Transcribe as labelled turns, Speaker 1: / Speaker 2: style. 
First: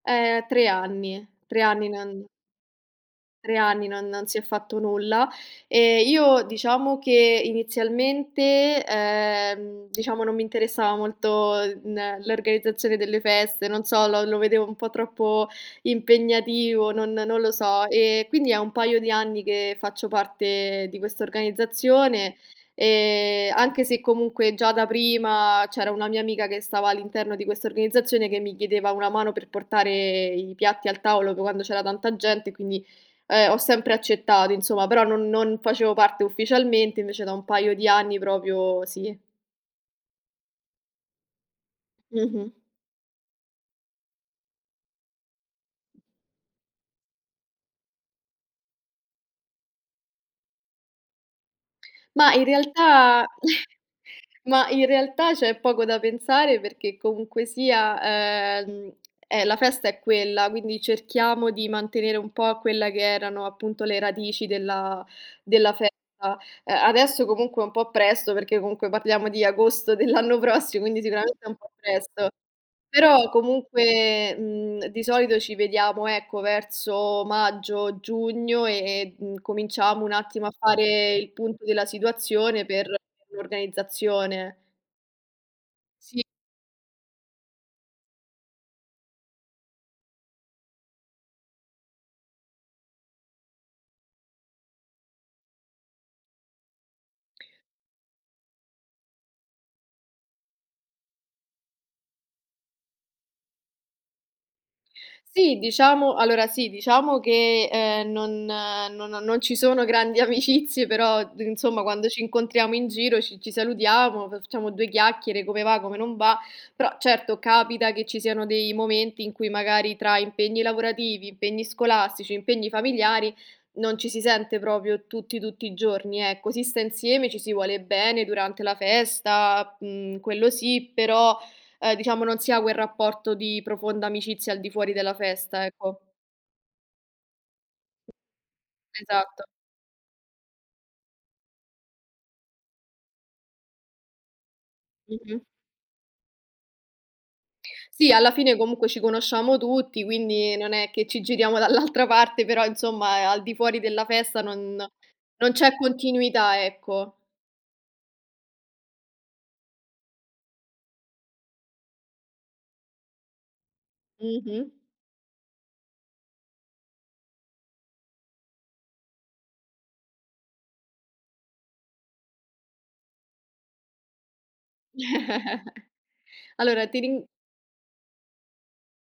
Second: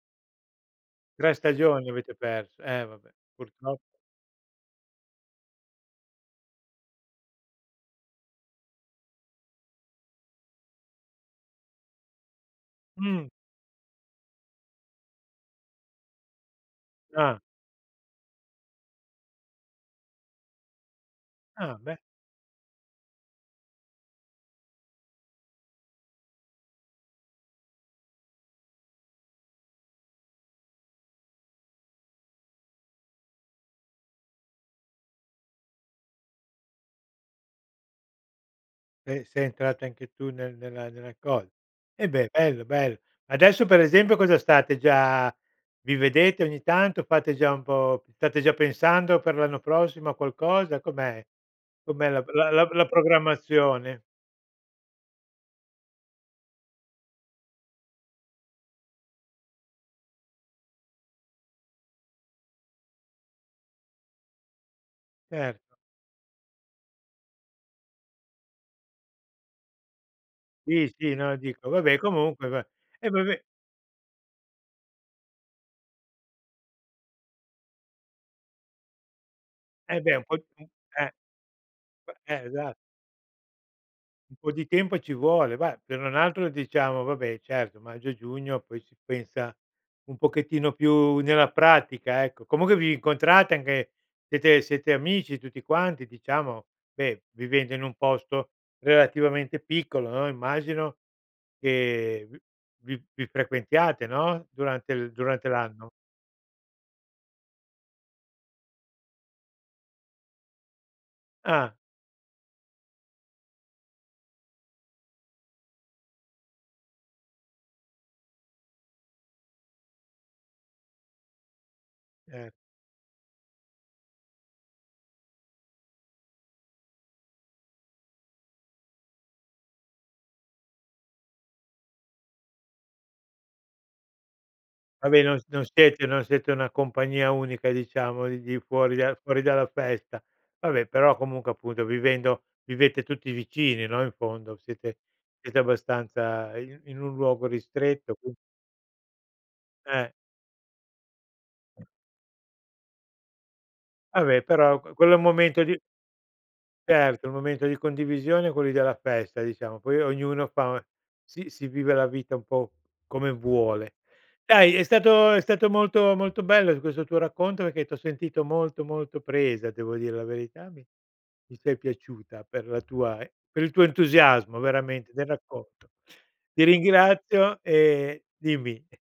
Speaker 1: Ehm. 3 anni.
Speaker 2: 3
Speaker 1: 3 anni
Speaker 2: stagioni avete
Speaker 1: non
Speaker 2: perso. Eh, vabbè,
Speaker 1: 3
Speaker 2: purtroppo.
Speaker 1: anni non non si è fatto nulla, e io, diciamo che, inizialmente, ehm, diciamo, non mi interessava molto n l'organizzazione delle
Speaker 2: Mh.
Speaker 1: feste, non so, lo lo vedevo un po' troppo impegnativo, non
Speaker 2: Ah.
Speaker 1: non lo so. E quindi è un paio di anni che faccio parte di questa
Speaker 2: Ah, beh.
Speaker 1: organizzazione e anche se, comunque, già da prima, c'era una mia amica che stava all'interno di questa organizzazione che mi chiedeva una mano per portare i piatti al tavolo quando c'era tanta gente, quindi, ehm, ho sempre accettato, insomma, però non non facevo parte ufficialmente, invece da un paio di anni proprio sì.
Speaker 2: Beh, sei entrata anche tu nel nella nella cosa. Eh, beh,
Speaker 1: Mh-mh.
Speaker 2: bello, bello. Adesso, per esempio, cosa state già vi vedete ogni tanto? Fate già un po' state già pensando per l'anno prossimo a qualcosa? Com'è com'è la p
Speaker 1: Mah, in
Speaker 2: la la la
Speaker 1: realtà
Speaker 2: programmazione?
Speaker 1: mah, in realtà, c'è poco da pensare perché, comunque sia, ehm, eh, la festa è quella, quindi cerchiamo di mantenere un po' quelle che erano, appunto, le radici della
Speaker 2: Certo.
Speaker 1: della festa. A adesso, comunque, è un po' presto, perché, comunque, parliamo di agosto dell'anno prossimo,
Speaker 2: Sì
Speaker 1: quindi
Speaker 2: sì, no,
Speaker 1: sicuramente è un
Speaker 2: dico
Speaker 1: po'
Speaker 2: va beh,
Speaker 1: presto.
Speaker 2: comunque, beh. Eh,
Speaker 1: Però,
Speaker 2: vabbè
Speaker 1: comunque, mhmm, di solito ci vediamo, ecco, verso maggio, giugno e e, mhmm,
Speaker 2: Eh,
Speaker 1: cominciamo un
Speaker 2: beh, un po',
Speaker 1: attimo a
Speaker 2: uhm, eh
Speaker 1: fare il punto della
Speaker 2: B eh,
Speaker 1: situazione
Speaker 2: esa
Speaker 1: per [unintelligible]
Speaker 2: Un po'
Speaker 1: organizzazione.
Speaker 2: di tempo ci vuole. Bah, se non
Speaker 1: Sì.
Speaker 2: altro, diciamo, va beh, certo, maggio e giugno poi si pensa un pochettino più nella pratica, ecco. Comunque, vi incontrate anche, siete siete amici tutti quanti, diciamo? Beh, vivendo in un posto relativamente piccolo, no, immagino che vi vi vi frequentiate, no, durante durante
Speaker 1: Sì,
Speaker 2: l'anno.
Speaker 1: diciamo allora, sì, diciamo che, ehm, non non non ci sono grandi amicizie però, uhm,
Speaker 2: Ah.
Speaker 1: insomma, quando ci incontriamo in giro ci ci salutiamo, facciamo 2 chiacchiere, come va, come non va. Però, certo, capita che ci siano dei momenti in cui, magari, tra impegni lavorativi, impegni scolastici,
Speaker 2: Eh.
Speaker 1: impegni familiari non ci si sente proprio tutti, tutti i giorni, ecco, si sta insieme, ci si vuole bene durante la festa, mhmm, quello sì, però, ehm, diciamo, non si ha quel rapporto di profonda amicizia al di fuori
Speaker 2: Va,
Speaker 1: della
Speaker 2: beh non
Speaker 1: festa,
Speaker 2: non
Speaker 1: ecco.
Speaker 2: siete non siete una compagnia unica, diciamo, di di fuori del fuori
Speaker 1: Esatto.
Speaker 2: dalla festa. Va beh, però, comunque, appunto, vivendo vivete tutti vicini, no, in fondo? Siete
Speaker 1: Mh-mh.
Speaker 2: siete abbastanza i in un luogo
Speaker 1: Sì,
Speaker 2: ristretto p
Speaker 1: alla fine, comunque, ci conosciamo tutti,
Speaker 2: Eh.
Speaker 1: quindi non è che ci giriamo dall'altra parte, però, insomma, a al di fuori della
Speaker 2: Va beh,
Speaker 1: festa non
Speaker 2: però, qu quello è un
Speaker 1: non
Speaker 2: momento
Speaker 1: c'è
Speaker 2: di
Speaker 1: continuità, ecco.
Speaker 2: Certo, un momento di condivisione quelli della festa, diciamo. Poi ognuno fa si si vive la vita un po' come vuole.
Speaker 1: Mh-mh.
Speaker 2: Dai, è stato è stato molto molto bello questo tuo racconto perché t'ho sentito molto, molto presa, devo dire la verità. Mi mi sei piaciuta per la tua, ehm, per il tuo entusiasmo, veramente, del racconto. Ti
Speaker 1: Allora, ti rin
Speaker 2: ringrazio e dimmi.